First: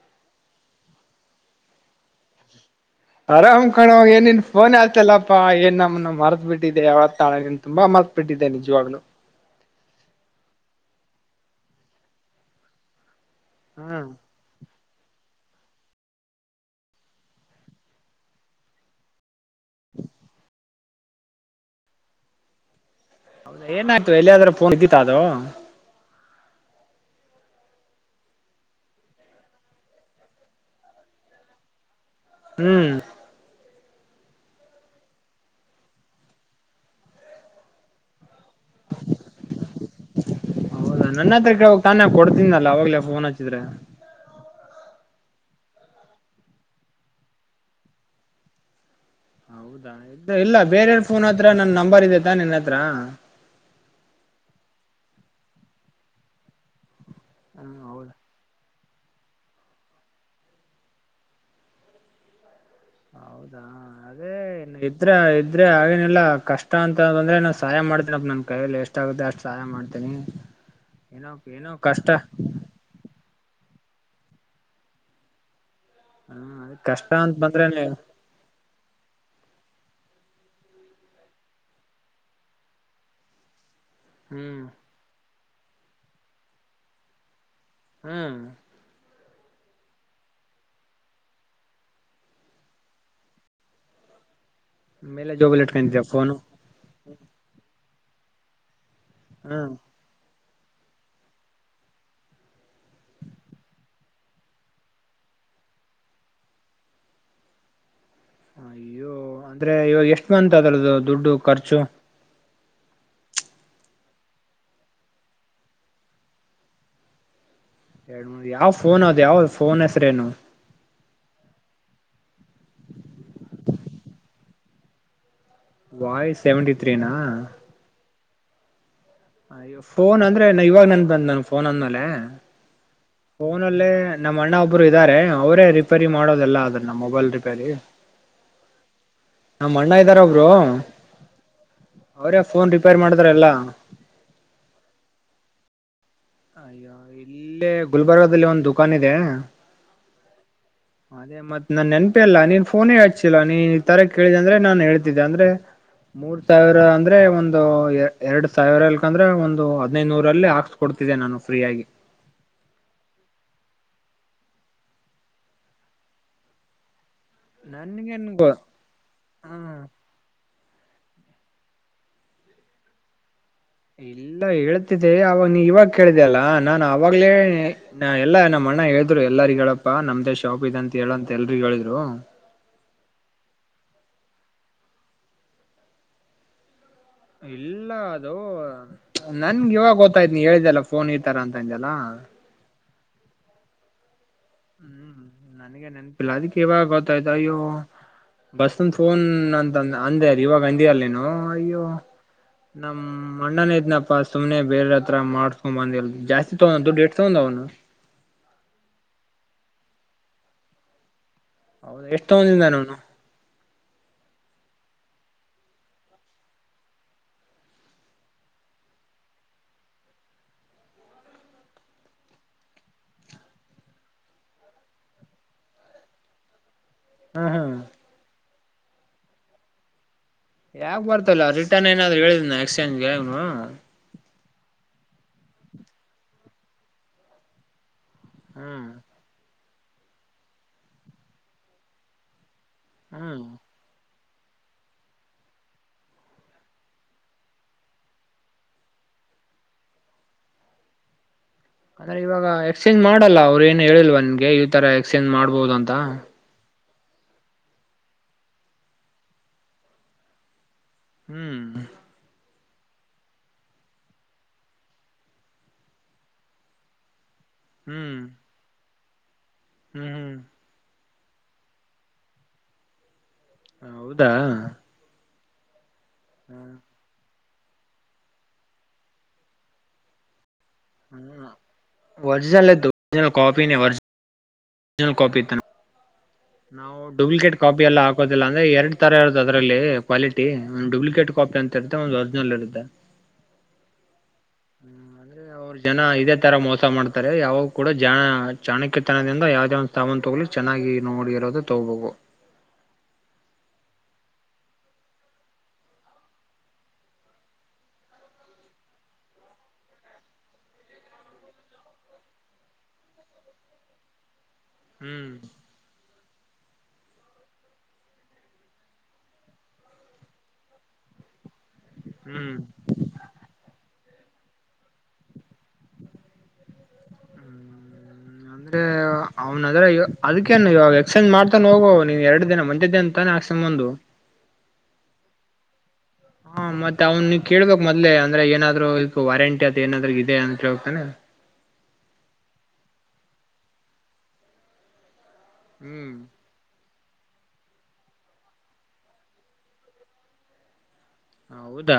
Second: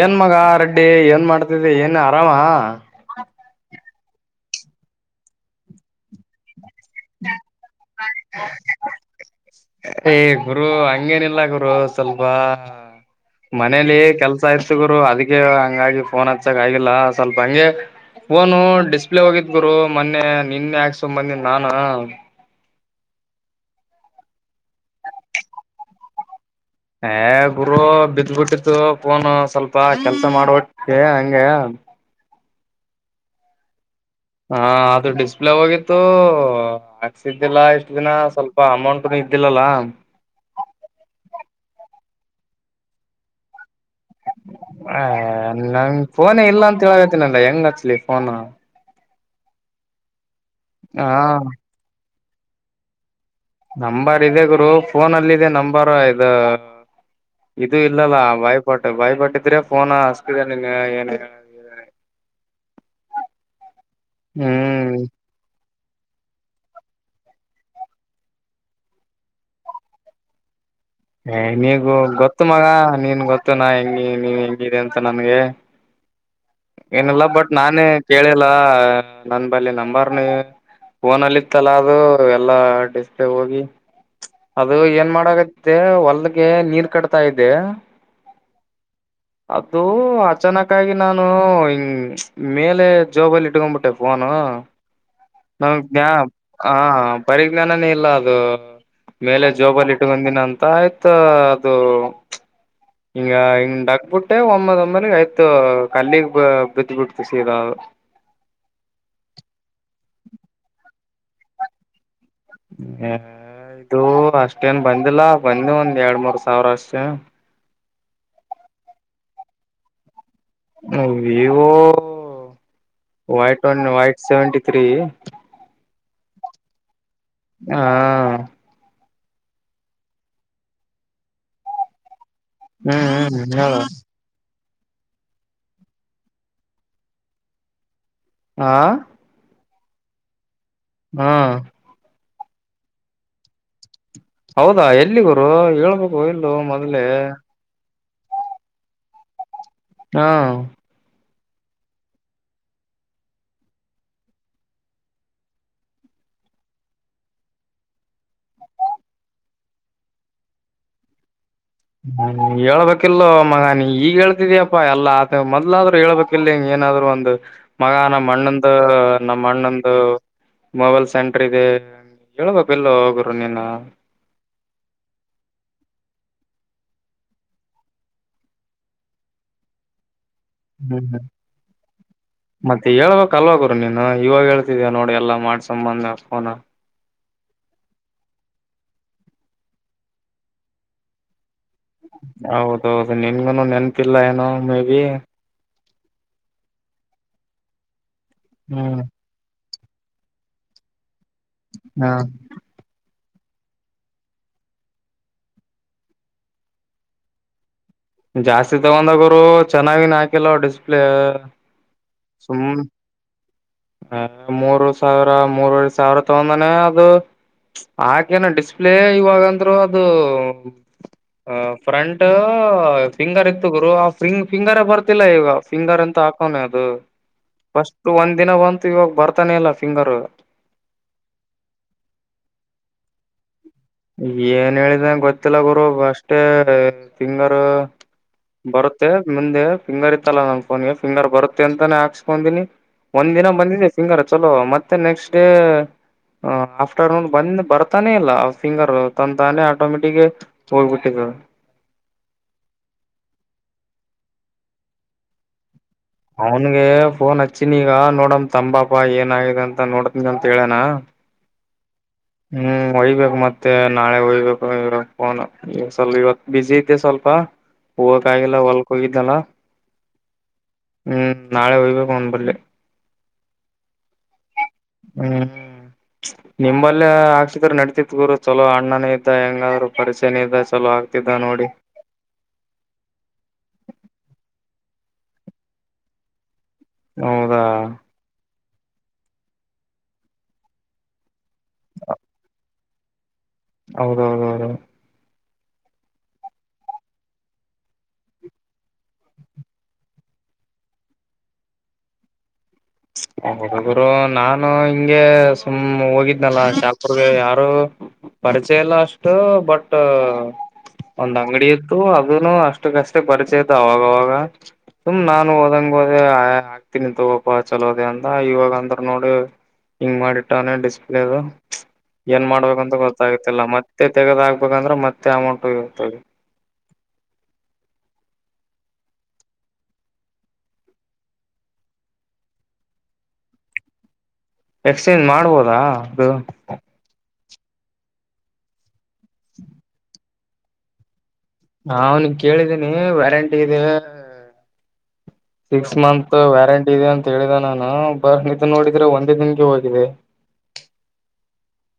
ಏನ್ ಮಗ ರೆಡ್ಡಿ ಏನ್ ಮಾಡ್ತಿದ್ದಿ ಏನ್ ಆರಾಮ ಆರಾಮ್ ಕಣವ ಏನನ್ ಫೋನ್ ಆಯತಲ್ಲಪ್ಪಾ ಏನ್ ನಮ್ಮನ ಮರ್ಥ ಬಿಟ್ಟಿದೆ ಯ ಹಾ ನಿನ್ ತುಂಬಾ ಮರ್ತ ಬಿಟ್ಟಿದ್ದೆ ನಿಜ್ವಾಗ್ಲೂ ಏ ಗುರು ಹಂಗೇನಿಲ್ಲ ಗುರು ಸ್ವಲ್ಪ ಮನೇಲಿ ಹ್ಮ್ ಕೆಲ್ಸ ಆಯತ್ ಗರು ಅದಕ್ಕೆ ಹಂಗಾಗಿ ಫೋನ್ ಹಚ್ಚಕ್ ಆಗಿಲ್ಲ ಸ್ವಲ್ಪ ಹಂಗೆ ಫೋನು ಡಿಸ್ಪ್ಲೇ ಹೋಗಿದ್ ಗುರು ಮೊನ್ನೆ ನಿನ್ನ ಯಾಕಸ್ ಬಂದಿದ ನಾನ ಏನ ಅಯ್ತು ಎಲ್ಲಿಯಾದ್ರೆ ಫೋನ್ ಇದ್ದೀತ ಅದು ಹೇ ಗುರು ಬಿದ್ದ್ಬಿಟ್ಟಿತ್ತು ಫೋನ್ ಸ್ವಲ್ಪ ಕೆಲ್ಸ ಮಾಡುವಟ್ಟೆ ಹಂಗೆ ಹ್ಮ್ ಹಾ ಅದು ಡಿಸ್ಪ್ಲೇ ಹೋಗಿತ್ತು ಹಾಕ್ಸಿದ್ದಿಲ್ಲಾ ಇಷ್ಟ ದಿನ ಸ್ವಲ್ಪ ಅಮೌಂಟ್ನು ಇದ್ದಿಲ್ಲಲ್ಲಾ ಹೌದಾ ನನ್ನ ಹತ್ರ ಕೇಳ್ಬೇಕು ತಾನೇ ಕೊಡ್ತನಲ್ಲ ಅವಾಗ್ಲೇ ಫೋನ್ ಹಚ್ಚಿದ್ರೆ ಹೇ ನಂಗ ಫೋನ್ ಇಲ್ಲ ಅಂತ ಹೇಳಗತನಲ್ಲ ಹೆಂಗ್ ಹತ್ಲಿ ಫೋನ್ ಹೌದಾ ಇಲ್ಲ ಬೇರೆಯರ್ ಹಾ ಫೋನ್ ಹತ್ರ ನನ್ ನಂಬರ್ ಇದೇತ ನಿನ್ನ ಹತ್ರ ನಂಬರ್ ಇದೆ ಗುರು ಫೋನ ಅಲ್ಲಿ ಇದೆ ನಂಬರ್ ಇದು ಹ್ಮ ಇದು ಹೌದಾ ಇಲ್ಲಲ್ಲ ವೈಫ ಬಾಯ್ ಬಟ್ಟಿದ್ರೆ ಫೋ ಹಸ್ಕಿದೆ ನಿನ್ ಏನ [unintelligible] ಹೌದಾ ಅದೇ ಹ್ಮ್ ಇದ್ರ ಇ ಆದ್ರೆ ಆಗೆನಿಲ್ಲ ಕಷ್ಟ ಅಂತ ಅಂದ್ರೆ ನಾ ಸಹಾಯ ಮಾಡ್ತೇನಪ್ಪ ನನ್ ಕೈಯಲ್ಲಿ ಎಷ್ಟಾಗುತ್ತೆ ಅಷ್ಟು ಸಹಾಯ ಮಾಡ್ತೇನಿ [inaudible] ನೀಗ ಗೊತ್ತು ಮಗ ನೀನ್ ಗೊತ್ತು ನ ಹೆಂಗಿ ನೀವ ಹೆಂಗಿದೆ ಅಂತ ನನ್ಗೆ ಹಾ ಅಯ್ತು ಏನಲ್ಲ ಬಟ್ ನಾನೇ ಕೇಳಿಲ್ಲ ನನ್ ಬಳಿ ನಂಬರ್ನ ಫೋನಲ್ಲಿತ್ತಲ್ಲ ಅದು ಎಲ್ಲ ಡಿಸ್ಪ್ಲೇ ಹೋಗಿ ಹ್ಮ್ ಅದು ಏನ್ ಮಾಡಾಗತ್ತೆ ಹೊಲ್ಗೆ ನೀರ್ ಕಟ್ತಾ ಇದೆ ಹ್ಮ್ ಅದು ಅಚಾನಕಾಗಿ ನಾ ನ ಮೇಲೆ ಜೋಬಲ್ಲಿ ಇಟ್ಕೊಂಬಟ್ಟೆ ಫೋನು ಮೇಲೆ ಜೋಬಲ್ ನಮ್ಗ್ ಇಟ್ಕೊಂಡಿದ್ಯಾ ಜ್ಞಾ ಫೋನು ಹ ಪರಿಜ್ಞಾನನೇ ಇಲ್ಲ ಅದು ಮೇಲೆ ಹ್ಮ್ ಜೋಬಲ್ ಇಟ್ಟ ಬಂದಿನ ಅಂತ ಆಯ್ತ ಅದು ಹಿಂಗ ಹಿಂಗ್ ಡಕ್ಬಿಟ್ಟೆ ಒಂಬೇಲ್ ಒಂಬೇಲ್ ಐತು ಕಲ್ಲಿಗ್ ಬ ಬಿದ್ದು ಬಿಡ್ತು ಸೀದ ಅದು ಅಯ್ಯೋ ಅಂದ್ರೆ ಇವಾಗ ಎಷ್ಟು ಬಂತು ಅದ್ರದು ದುಡ್ಡು ಖರ್ಚು ಹ ಇದು ಅಷ್ಟೇನ್ ಬಂದಿಲ್ಲ ಬಂದ ಒಂದ್ ಎರಡ್ ಮೂರ್ ಸಾವಿರ ಅಷ್ಟೇ ಎರಡ್ ಮೂರ್ ಯಾವ್ ಫೋನ್ ಅದ ಯಾವ್ದ ಫೋನ್ ಹೆಸ್ರೇನು ವಿವೋ ವೈ ಟ್ Y seventy three voice seventy ತ್ರೀನಾ ಹಾ ಅಯ್ಯ ಫೋನ್ ಅಂದ್ರೆ ನಾ ಇವಾಗ ನನ್ ಬಂದ ನನ್ ಫೋನ್ ಅಂದ್ಮೇಲೆ ಹ್ಮ್ ಹ್ಮ್ ಫೋನ್ ಹೇಳ ಅಲ್ಲೇ ನಮ್ಮ ಅಣ್ಣ ಒಬ್ರು ಇದ್ದಾರೆ ಅವರೇ ರಿಪೇರಿ ಮಾಡೋದೆಲ್ಲ ಅದ್ರ ನಮ್ಮ ಮೊಬೈಲ್ ರಿಪೇರಿ ಆ ನಮ್ಮ ಅಣ್ಣ ಇದ್ದಾರ ಒಬ್ರು ಹಾ ಅವ್ರೇ ಫೋನ್ ರಿಪೇರ್ ಮಾಡ್ತ್ ರಲ್ಲಾ ಹೌದಾ ಎಲ್ಲಿಗುರು ಹೇಳ್ಬೇಕು ಇಲ್ಲ ಅಯ್ಯೋ ಮೊದ್ಲೆೇ ಇಲ್ಲೇ ಗುಲ್ಬರ್ಗದಲ್ಲಿ ಒಂದು ದುಖಾನ್ ಇದೆ ಹಾ [unintelligible] ಮತ್ತತ್ ನಾನ್ ನೆನಪೆ ಅಲ್ಲ ನೀನ್ ಫೋನೇ ಹಚ್ಚಿಲ್ಲ ನೀನ್ ಈ ತರ ಕೇಳಿದ ಅಂದ್ರೆ ನಾನನ್ ಹೇಳ್ತಿದ್ದೆ ಅಂದ್ರೆ ಮೂರ್ ಸಾವಿರ ಅಂದ್ರೆ ಒಂದು ಎರಡ್ ಸಾವಿರ ಅಲ್ಕಂದ್ರೆ ಒಂದು ಹದಿನೈದು ನೂರು ಅಲ್ಲಿ ಹಾಕ್ಸ್ ಕೊಡ್ತ ತಿರ್ಗ ನಾನು ಫ್ರೀಯಾಗಿ ಹ್ಮ್ ಹೇಳ್ಬೇಕಿಲ್ೋ ಮಗ ನೀ ಈಗ ಹೇಳ್ತಿದಿಯಪ್ಪಾ ಎಲ್ಲಾತ ಮೊದ್ಲಾದ್ರರು ಹೇಳ್ಬೇಕಿಿಲ್ಲ ಹಿಂಗ ಏನಾದ್ರು ಒಂದು ಮಗ ನನ್ಗೇನ್ ನಮ್ಮ ಗೊ ಅಣ್ಣಂದು ನಮ್ಮ ಅಣ್ಣಂದು ಮೊಬೈಲ್ ಸೆಂಟರ್ ಇದೆ ಏಳ್ಬೇಕಲೋ ಗುರು ನೀನು ಇಲ್ಲ ಹೇಳ್ತಿದೆ ಅವವಾಗ ನೀ ಇವಾಗ ಕೇಳಿದೆಲ್ಲ ನಾನು ಅವವಾಗಲೇ. ನಾ ಎಲ್ಲಾ ನಮ್ಮ್ ಅಣ್ಣ ಹೇಳಿದ್ರು ಎಲ್ಲರಿ ಹೇಳಪ್ಪಾ ನಮ್ದೇ ಶಾಪ್ ಇ ಅಂತ ಹ್ಮ್ ಹೇಳಂತ ಎಲ್ರಿ ಹೇಳಿದ್ರು ಮತ್ತೆ ಹೇಳ್ಬೇಕ ಅಲ್ವ ಗುರು ನೀನು ಇವಾಗೇಳ್ತಿದೀಯ ನೋಡಿ ಎಲ್ಲಾ ಮಾಡ್ಸಕೊಂಡಬಂದ್ ಮೇಲೆ ಫೋನು ಇಲ್ಲ ಅದು ನನ್ಗೆ ಇವಾಗ ಗಓತ್ತಾಯ್ತ ನೀ ಹೇಳಿದೆಲ್ಲ ಫೋನ್ ಇರ್ತಾರ ಅಂತ ಅಂದಲ್ಲ ಹೌದೌದು ನಿನ್ಗುನು ನೆನ್ಪಿಲ್ಲ ಏನೋ ಮೇ ಬಿ ಹ್ಮ್ ನನಗೆ ನೆನಪಿಲ್ಲ ಅದಕ್ಕೆ ಇವಾಗ ಗೊತ್ತ ಆಯ್ತ ಅಯ್ಯೋ ಬಸ್ಂದ ಹ್ಮ್ ಫೋನ್ ನಂತ ಅಂದೇ ಇವಾಗ ಅಂದಲ್ಲೇನು ಅಯ್ಯೋ ಹಾ ನಮ್ ಮಣ್ಣನ ಇದ್ನಪ್ಪಾ ಸುಮನೆ ಬೇರೆ ಹತ್ರ ಮಾಡಸ್ಕೊಂಡ ಬಂದಲ್ ಜಾಸ್ತಿ ತಗೊಂಡ್ದು ದುಡ್ಡು ಎಷ್ಟು ತಗೊಂಡ ಅವನು ಜಾಸ್ತಿ ತಗೊಂದ ಗುರು ಚೆನ್ನಾಗಿ ಹಾಕಿಲ್ಲ ಡಿಸ್ಪ್ಲೇ ಹೌದು ಎಷ್ಟೊಂತಗೋದಿನೊವನು ಹ ಮೂರು ಸಾವಿರ ಮೂರವರೆ ಸಾವಿರ ತಗೊಂದನೆ ಅದು ಆಕೇನ ಡಿಸ್ಪ್ಲೇ ಇವಾಗಂದ್ರು ಅದು ಆ ಫ್ರಂಟ್ ಫಿಂಗರ್ ಇತ್ತು ಗುರು ಆ ಫಿಂಗ್ ಫಿಂಗರ್ ಬರ್ತಿಲ್ಲ ಈಗ ಫಿಂಗರ್ ಅಂತ ಹಾಕ್ ಹೌನ ಅದು ಹ್ಮ್ ಹ್ಮ್ ಫಸ್ಟ್ ಒಂದ್ ದಿನ ಬಂತು ಇವಾಗ ಬರ್ತಾನೆ ಇಲ್ಲ ಫಿಂಗರ್ ಯಾಕ್ ಬರ್ತಲ್ಲ ರಿಟರ್ನ್ ಏನಾದ್ರು ಹೇಳಿದ್ನ ಎಕ್ಸ್ಚೇಂಜ್ಗೆನು ಏನು ಹೇಳಿದಂಗೆ ಗೊತ್ತಿಲ್ಲ ಗುರು ಅಷ್ಟೇ ತಿಂಗಾರ ಹ್ಮ್ ಬರುತ್ತೆ ಮುಂದೆ ಫಿಂಗರ್ ಇತ್ತಲ್ಲ ನನ್ ಫೋನ್ಗೆ ಫಿಂಗರ್ ಬರುತ್ತೆ ಅಂತಾನೇ ಹಾಕ್ಸ್ಕೊಂಡೀನಿ ಒಂದ್ ಹ್ಮ್ ದಿನ ಬಂದಿದೆ ಪಿಂಗರ್ ಚಲೋ ಮತ್ತೆ ನೆಕ್ಸ್ಟ್ ಡೇ ಹ ಆಫ್ಟರ್ನೂನ್ ಬಂದ್ ಬರ್ತಾನೆ ಇಲ್ಲ ಫಿಂಗರ್ ತಂದಾನೆ ಆಟೋಮೆಟಿಿಗೆ ಹೋಗ್ಬಿಟ್ಟಿದ್ದ ಅಂದ್ರೆ ಇವಾಗ ಎಕ್ಸ್ಚೇಂಜ್ ಮಾಡಲ್ಲ ಅವ್ರು ಏನು ಹೇಳಿಲ್ವ ನನ್ಗೆ ಈ ತರ ಎಕ್ಸ್ಚೇಂಜ್ ಮಾಡ್ಬಹುದು ಅಂತ ಅವನ್ಗೆ ಫೋನ್ ಹಚ್ಚಿನ ಈಗ ನೋಡಮ ತಂಬಾಪ ಏನ ಆಾಗಿದೆ ಅಂತ ನೋಡ್ತನ್ ಅಂತ ಹೇಳೇನಾ ಹ್ಮ್ ಹ್ಮ್ ಒಯ್ಬೇಕು ಮತ್ತೆ ನಾಳೆ ಒಯ್ಬೇಕು ಇಾಗ ಫೋನ್ ಈ ಸ್ವಲ್ಪ ಇವತ್ ಬಸಿ ಇದ್ದೆ ಸ್ವಲ್ಪ ಹ್ಮ್ ಹೂೋಗಕ್ ಆಾಗಿಲ್ಲ ಹೊಲ್ಕ್ ಹೋಗಿದ್ದಲ್ಲ ಹ್ಮ್ ಹ್ಮ್ ಹ್ಮ್ ನಾಳೆ ಹೋಗ್ಬೇಕು ಒಂದ ಬರ್ೆ ಹ ಹೌದಾ ಹ್ಮ್ ಹ್ಮ್ ಲ್ ಆಕದರು ನಡತತ್ ಗೂರು ಚಲೋ ಅಣ್ಣನೇ ಇದ್ದ ಹೆಂಗಾದ್ರರು ಪರಿಚಯನ ಇದ್ದ ಚಲೋ ಆಗ್ತಿದ್ದ ನೋಡಿ ಹ್ಮ ರಿಜಿನಲ್ ಜ ಕಪಿಜ ಕಪಿ ಇದ ನಾವು ಡುೂಪ್ಲಿಕೇಟ್ ಹೌದಾ ಕಾಪಿ ಎಲ್ಲ ಹಾಕೋದಿಲ್ಲ ಅಂದ್ರೆ ಎರಡ್ ತರ ಇರೋದು ಅದರಲ್ಲಿ ಕ್ಲಿಟಿ ಒ ಡುಪ್ಲಿಕೇಟ್ ಕಾಪ ಅಂತ ಇತೆ ಒಂದುರ್ಜಿನಲ್ ಇರು್ದೆ ಹೌದೌದ ಹೌದು ಅವ್ರ ಜನ ಇದೇ ತರ ಮೋಸ ಮಾಡ್ತಾರೆ ಯಾವಾಗ ಕೂಡ ಜ ಚಾಣಕ್ಯತನದಿಂದ ಯಾವ್ದ ಒ ತಾವಂದು ತಗಲಿಕ್ಕೆ ಚೆನ್ನಾಗಿ ನೋಡಿ ಇರೋದು ತಗೋಬೇಕು ಹ ಹಡುರು ನಾನು ಹಿಂಗೆ ಸುಮ್ ಹೋಗಿದ್ನಲ್ಲ ಚಾಲ್ಪುರ್ಗೆ ಯಾರು ಪರಿಚಯ ಎಲ್ಲ ಅಷ್ಟು ಬಟ್ ಒಂದ್ ಅಂಗಡಿ ಇತ್ತು ಅದನು ಅಷ್ಟಕ್ಕಷ್ಟೇ ಪರಿಚಯದು ಅವಾಗವಾಗ ಸುಮ್ ಹ್ಮ್ ನಾನು ಹಓದಂಗ ಹೋದ ಹಾಕ್ತೀನಿ ತ ತುಪ್ಪ ಚಲೋ ಅದೇ ಅಂದ ಇವಾಗ ಅಂದ್ರ ನೋಡಿ ಹಿಂಗ್ ಮಾಡಿಟ್ಟಾನೆ ಡಿಸ್ಪ್ಲೇದು ಏನ್ ಹ್ಮ್ ಮಾಡ್ಬೇಕಂತ ಗೊತ್ತಾಗತಿಲ್ಲ ಮತ್ತೆ ತೆಗದಾಗಕ್ಬೇಕಂದ್ರೆ ಮತ್ತೆ ಅಮೌಂಟ ಇತ ಅಂದ್ರೆ ಅವ್ನ ಅದ್ರ ಅದಕ್ಕೇನು ಇವಾಗ ಎಕ್ಸ್ಚೇಂಜ್ ಮಾಡ್ತಾನ ಹೋಗುವ ನೀವು ಎರಡು ದಿನ ಮಂದಿದ್ದೆ ಅಂತ ೆಾಕ್ಸಧಂದು ಎಕ್ಸ್ಚೇಂಜ್ ಮಾಡ್ಬೋದಾ ಅದು ಹಾ ಮತ್ತತ್ ಅವ್ ನೀ ಕೇಳಬೇಕ ಮೊದ್ ಅ್ರ ಏನಾದ್ರು ಇ ವಾರಂಟಿ ಅದ ಏನಾದ್ರೂ ಇ ಅಂತೇಳ್ಬೇಕಕ್ತಾನೆ ಅವನ್ ಕೇಳಿದ್ದೀನಿ ವ್ಯಾರಂಟಿ ಇದೀ ಸಿಕ್ಸ್ ಹ್ಮ್ ಮಂತ್ ವ್ಯಾರಂಟಿ ಹೇಳಿದ ನಾನ ಬರ್ ನಿಿದ್ದ ನೋಡಿದ್ರೆ ಒಂದೇ ದಿನಗೆ ಹೋಗಿದೆ ಹೌದಾ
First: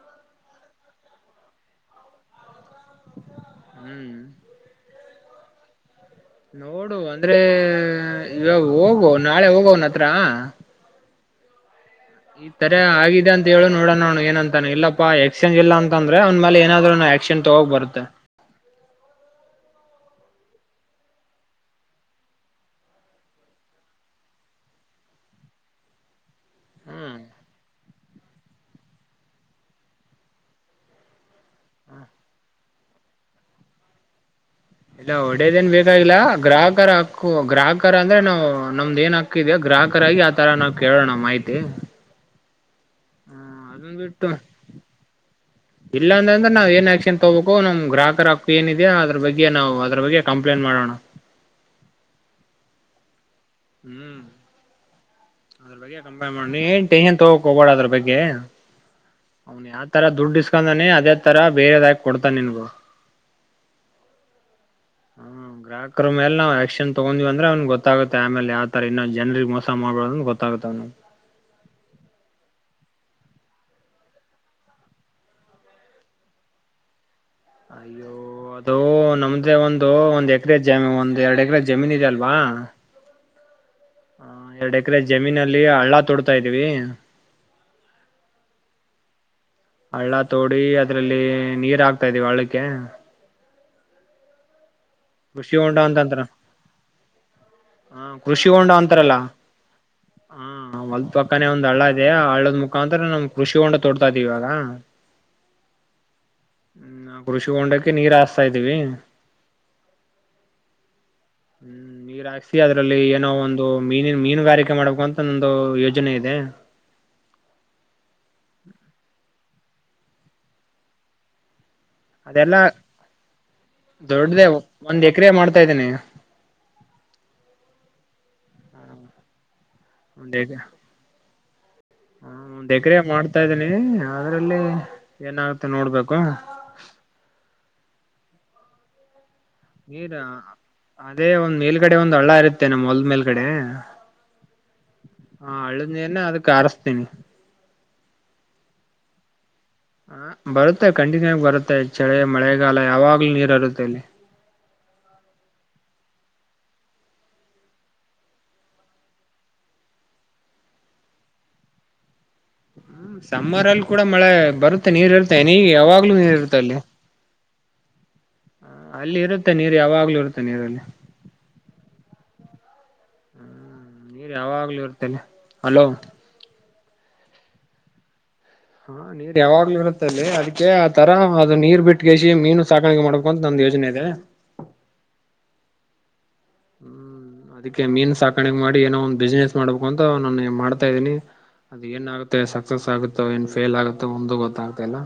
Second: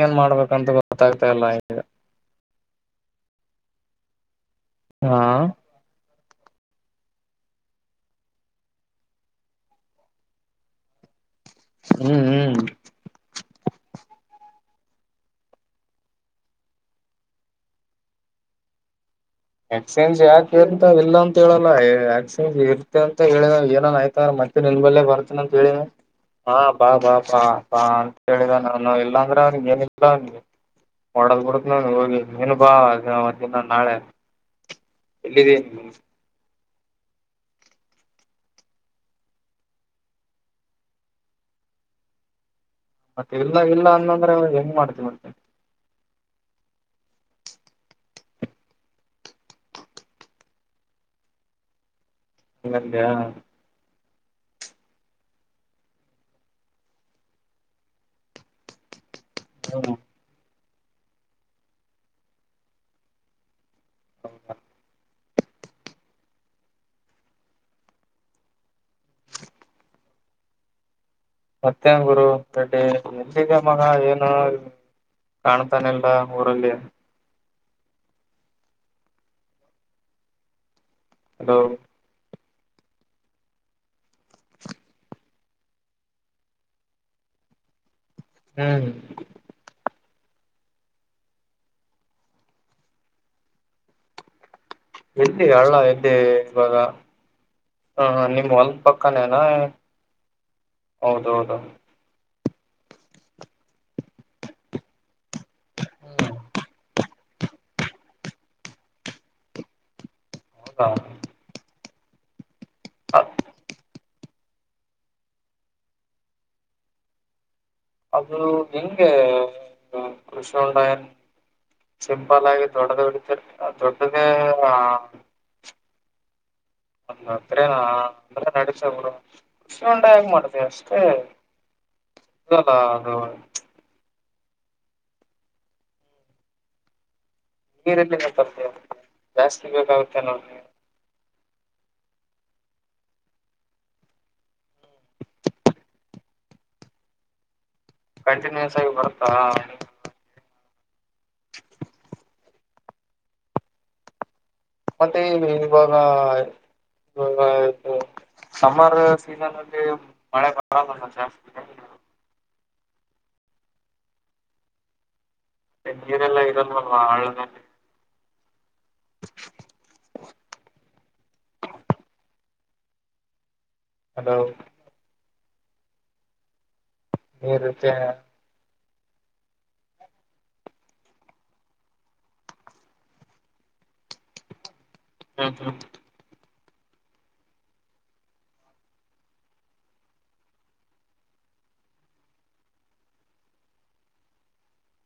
ಏನ್ ಮಾಡ್ಬೇಕಂತ ಗೊತ್ತಾಗ್ತಾ ಇಲ್ಲ ಹ್ಮ್ ಹಾ ನೋಡು ಅಂದ್ರೆ ಇವ ಹೋಗುವ ನಾಳೆ ಹೋಗವನ ಹತ್ರ ಹ್ಮ್ ಈ ಹ್ಮ್ ತರ ಆಗಿದೆ ಅಂತ ಹೇಳು ನೋಣೋ ಏನ ಅಂತ ಇಲ್ಲಪ್ಪ ಎಕ್ಸೆಜ ಇಲ್ಲ ಅಂದ್ರೆಂದ್ ಮೇ ಏನಾದ್ರುಕ್ಸೆಜ ತಗ್ ಬರುತ್ತೆ ಎಕ್ಸ್ಚೇಂಜ್ ಯಾಕೆ ಇರ್ತ ಇಲ್ಲ ಅಂತ ಹೇಳಲ್ಲ ಎಕ್ಸ್ಚೇಂಜ್ ಇರ್ತ ಅಂತ ಹೇಳಿದ ಏನನ್ ಆಯ್ತಾರ ಮತ್ತೆ ನಿನ್ ಬಲ್ಲೆ ಬರ್ತನ ಅಂತ ಹೇಳಿದ ಹಾ ಬಾ ಬಾ ಹ್ಮ್ ಬಾ ಬಾ ಹೇಳಿದ ನಾನು ಇಲ್ಲ ಅಂದ್ರೆ ಅವನಗ ಏನಿಿಲ್ಲ ಅವನಿಗೆ ಡದ್ ಬಿಡ ಹೋಗಿ ನೀನು ಬಾ ಮಧಿನ ನಾಳೆ ಇಲ್ಲ ಒಡೇದೇನ್ ಎಲ್ಲಿದ್ದೀನಿ ಬೇಕಾಗಿಲ್ಲಾ ಗ್ರಾಹಕರ ಹ ೋ ಗ್ರಾಹಕ ಅಂದ್ರೆ ನಾವು ನಮ್ದ್ ಏನ್ ಹಾಕ್ಕಿದ್ಯೋ ಗ್ರಾಹಕರ ಆಾಗಿಿ ಆ ತರ ನಾವ್ ಕೇಳೋಣ ಮಾಹಿತಿ ಮತ್ತೆ ಇಲ್ಲ ಹ್ಮ್ ಇಲ್ಲ ಅದನ್ ಬಿಟ್ಟು ಅನ್ನಂದ್ರ ಇವಾಗ ಹೆಂಗ್ ಮಾಡ್ತಿ ಮತೇ ಇಲ್ಲ ಅಂದನಂದ್ರ ನಾವ ಏನ್ ಆಕ್ಷನ್ ತಗೋಬೇಕು ನಮ್ ಗ್ರಾಹಕರ ಹಕ್ಕು ಏನಿದೆ ಅದರ ಬಗ್ಗೆ ನಾವು ಅದರ ಬಗ್ಗೆ ಕಂಪ್ಲೇಂಟ್ ಮಾಡೋಣ ಹಂಗಂದ್ಯ್ ಹ್ಮ್ ಅದರ ಬಗ್ಗೆ ಕಂಪೇಲೆಂಟ್ ಮಾಡ ನೀ ಏನ್ ಟೆನ್ಷನ್ ತಗೋಕ್ ಹೋಗಬಾಡ ಅದ್ರ ಬಗ್ಗೆ ಅವ್ನ್ ಯಾವ ಹ್ಮ ತರ ದುಡ್ಡ ಇಸಕೂಂದಾನೆ ಅದೇ ತರ ಬೇರೆದಾಗ ಕೊಡ್ತಾನ ನಿನಗು ಹೌದಾ ಗ್ರಾಹಕರ್ ಮೇಲೆ ನಾವ್ ಆಕ್ಷನ್ ತಗೊಂದಿವ್ ಅಂದ್ರ ಅವ್ನಗ ಗೊತ್ತಾಗುತ್ ಆಮೇಲ್ ಯಾವತರ ಇನ್ನೂಂದ್ ಜನರಿಗೆ ಮೋಸ ಮಾಡಬಾರದ ಅಂತ್ ಗೊತ್ತಾಗುತ್ತೆ ಅವ್ನಿಗ ಮತ್ತೇನ್ ಗುರು ರೆಡ್ಡಿ ಎಲ್ಲಿಗೆ ಮಗ ಏನು ಕಾಣ್ತಾನೆ ಇಲ್ಲ ಊರಲ್ಲಿ ಅಯ್ಯೋ ಅದು ನಮ್ದೇ ಒಂದು ಒಂದ್ ಎಕರೆ ಜಮ ಒಂದ್ ಎರಡ್ ಹಲೋ ಎಕರೆ ಜಮೀನ್ ಇದೆಲ್ವಾ ಹ ಎರಡ್ ಎಕರೆ ಜಮೀನಲ್ಲಿ ಹಳ್ಳ ತೊಡ್ತಾ ಇದೀವಿ ಹ್ಮ್ ಹಳ್ಳ ತೋಡಿ ಅದ್ರಲ್ಲಿ ನೀರ್ ಹಾಕ್ತಾ ಇದೀವಿ ಹಳ್ಳಕ್ಕೆ ಎಲ್ಲಿ ಕೃಷಿ ಹಳ್ಳ ಹೊಂಡ ಎಲ್ಲಿ ಅಂತಂತರ ಇವಾಗಾ ಹ ಕೃಷಿಹೊಂಡ ಅಂತಾರಲ್ಲ ಪಕ್ಕನೇನಾ ಹ ಹೊಲದ್ ಪಕ್ಕಾನೇ ಹೌದೌದು ಒಂದ್ ಹಳ್ಳ ಇದೇ ಹಳ್ಳದ್ ಮುಖಾಂತರ ನಮ್ ಕೃಷಿ ಹೊಂಡ ತೋಡ್ತಾ ಇದಿವಿ ಇವಾಗ ಹ್ಮ್ ನಾ ಕೃಷಿ ಹೊಂಡಕ್ಕೆೆ ನೀರ್ ಹಾಸ್ತಾ ಇದ್ದೀವಿ ಹೌದಾ ಹ್ಮ್ ನೀರ ಹಾಕ್ಸಿ ಅದ್ರಲ್ಲಿ ಏನೋ ಒಂದು ಮೀನಿನ ಮೀನುಗಾರಿಕೆ ಮಾಡ್ಬೇಕು ಅಂತ ಒಂದು ಯೋಜನೆ ಇದೆ. ಅದು ಹೆಂಗೆ ಈಗ ಕೃಷಿಹೊಂಡಾಯನ್. ಸಿಂಪಲ್ ಅದೆಲ್ಲಾ ಆಗಿ ದೊಡ್ಡದೇ ಹೊಡಿತರಿ ಅದ್ ದೊಡ್ಡದೇ. ಒಂದ್ ಎಕರೆ ಮಾಡ್ತಾ ಇದ್ದೀನಿ. ಹಂಗಂದ್ರೆ ನಾ ಅಂದ್ರೆ ನಡಿತದ ಬುಡು ಕೃಷಿ ಹೋಂಡ ಹೆಂಗ ಮಾಡತಿ ಅಷ್ಟೇ. ಹ್ಮ್ ಇದಲ್ಲ ಒಂದ್ ಎಕರೆ ಅದು ಮಾಡ್ತಾ ಇದೀನಿ ಅದ್ರಲ್ಲಿ ಏನಾಗುತ್ತೆ ನೋಡ್ಬೇಕು. ನೀರೆಲ್ಲಿಂದ ತರ್ತೀಯ್ ನೀರ್ ಅದೇ ಒಂದ್ ಮೇಲ್ಗಡೆ ಒಂದ್ ಹಳ್ಳ ಇರುತ್ತೆ ನಮ್ಮ ಹೊಲ್ದ್ ಮೇಲ್ ಗಡೆ. ಹಾ ಹಳ್ಳದ ನೀರನ್ ಅದಕ್ ಆರಸ್ತೀನಿ. ಕಂಟಿನ್ಯೂಸ್ ಆಗಿ ಬರುತ್ತಾ. ಹ ಬರುತ್ತೆ ಕಂಟಿನ್ಯೂ ಆಗಿ ಬರುತ್ತೆ ಚಳೆ ಮಳೆಗಾಲ ಯಾವಾಗ್ಲೂ ನೀರು ಅರಿಯುತ್ತೆ ಅಲ್ಲಿ. ಮತ್ತೆ ಈ ಇವಾಗಾ ಇವಾಗ ಸಮ್ಮರ್ ಸೀಸನ್ ಅಂತೇಳ ಮಳೆ ಬರಲ್ಲ್ ಅಲ್ಲ ಜಾಸ್ತಿ ಸಮ್ಮರ ಅಲ್ಲಿ ಕೂಡ ಮಳೆ ಬರುತ್ತೆ ನೀರ್ ಇರ್ತ್ತೆ ಏನೀ ಯಾವಾಗ್ಲೂ ನೀರ್ ನೀರೆಲ್ಲ ಇರುತ್ತೆ ಅಲ್ಲಿ ಇರಲ್ವಲ್ವಾ ಹಳ್ಳದಲ್ಲಿ ಹ ಅಲ್ಲಿ ಇರುತ್ತೆ ನೀರು ಯಾವಾಗ್ಲೂ ಇರುತ್ತೆ ನೀರಲ್ಲಿ. ನೀರ್ ಹಲೋ ಯಾವಾಗ್ಲೂ ಇರ್ತಲ್ಲಿ ಅಲೋ. ನೀರ ಇರುತ್ತೆ ಹಾ ನೀ.. ಯಾವಾಗ್ಲೂ ಇರುತ್ತ ಅಲ್ಲಿ ಅದಕ್ಕೆ ಆ ತರ ಅದು ನೀರ್ ಬಿಟ್ಟಗೇಸಿ ಮೀನು ಸಾಕಾಣಿಕೆ ಮಾಡ್ಬೇಕು ಅಂತ ನಂದ ಯೋಜನೆ ಇದೆ. ಹ್ಮ ಹ್ಮ್. ಹ್ಮ್ ಅದಕ್ಕೆ ಮೀನ್ ಸಾಕಾಣಿಕ ಮಾಡಿ ಏನೋ ಒಂದ್ ಬಿಸ್ನೆಸ್ ಮಾಡ್ಬೇಕು ಅಂತ ನಾನು ಮಾಡ್ತಾ ಇದೀನಿ. ಅದ ಏನ್ ಆಗುತ್ತೆನ್ ಸಕ್ಸಸ್ ಆಗುತ್ತೋ ಏನ್ ಫೇಲ್ ಆಗುತ್ತೋ ಒಂದು ಗೊತ್ತಾಗತ್ತ ಇಲ್ಲ.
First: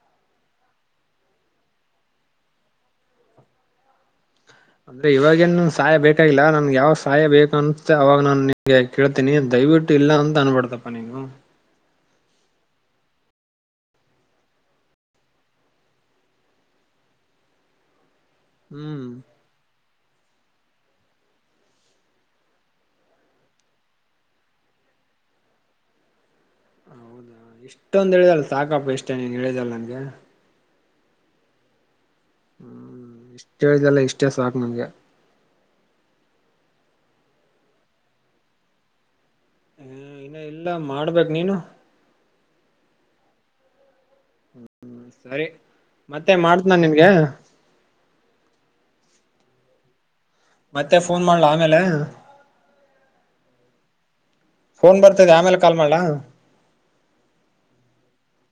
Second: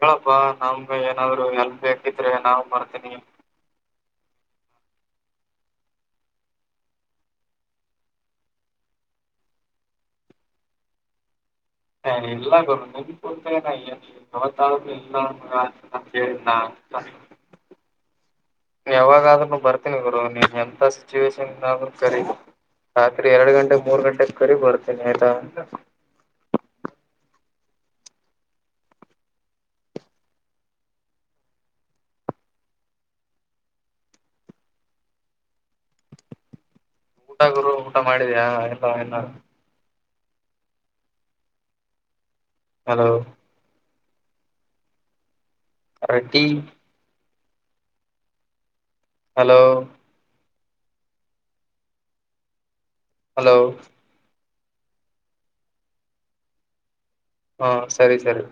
ಹೇಳಪ್ಪಾ ನಮ್ದ ಏನಾದ್ರು ಹೆಲ್ಪ್ ಬೇಕಿದ್ರೆ ನಾವು ಬರ್ತೀನಿ. ಅಂದ್ರೆ ಇವಾಗೇನು ಸಹಾಯ ಬೇಕಾಗಿಲ್ಲ ನನ್ಗ ಯಾವಗ ಸಹಾಯ ಬೇಕು ಅನ್ಸುತ್ತೆ ಅವಾಗ ನಾನ್ ನಿಮಗೆ. ಕೇಳ್ತೀನಿ ದಯವಿಟ್ಟು ಇಲ್ಲ ಅಂತ ಅನ್ಬಡ್ತಪ್ಪಾ ನೀನು. ಇಲ್ಲ ಗುರು ಕೊಡ್ತ [unintelligible] [unintelligible] ಹ್ಮ್ ಯಾವಾಗಾದರು ಬರ್ತೀನಿ ಗುರು ನೀನ್ ಎಂತ ಸಿಚುವೇೇಶನ್ ಆದ್ರೂ ಕರೀ. ರಾತ್ರಿ ಎರಡು ಗಂಟೆಗೆ ಮೂರ್ ಗಂಟೆಗೆ ಕರಿ ಬರ್ತೇನೆ ಆಯ್ತಾ. ಹೌದಾ ಇಷ್ಟೊಂದ್ ಹೇಳಿದಲ್ಲ ಸಾಕಪ್ಪ ಎಷ್ಟೇ ನೀನ್ ಹೇಳಿದಲ್ ನನ್ಗೆ. ಹ್ಮ್ ಹೇಳಿದೆಲ್ಲ ಇಷ್ಟೇ ಸಾಕ್ ನನ್ಗೆ. ಊಟ ಗುರು ಊಟ ಮಾಡಿದ್ಯಾ ಎಲ್ಲ ಇಲ್ಲ. ಹ್ಮ ಇನ್ನ ಇಲ್ಲ ಮಾಡ್ಬೇಕು ನೀನು. ಹಲೋ ಹ್ಮ ಸರಿ ಅರೆ ಮತ್ತೆ ಟೀ ಮಾಡತನ ನಿನ್ಗೆ. ಹಲೋ ಮತ್ತೆ ಫೋನ್ ಮಾಡ್ಲ ಆಮೇಲೆ. ಹಲೋ ಫೋನ್ ಬರ್ತಿದೆ ಆಮೇಲೆ ಕಾಲ್ ಮಾಡಲಾ? ಹಾ ಸರಿ ಸರಿ.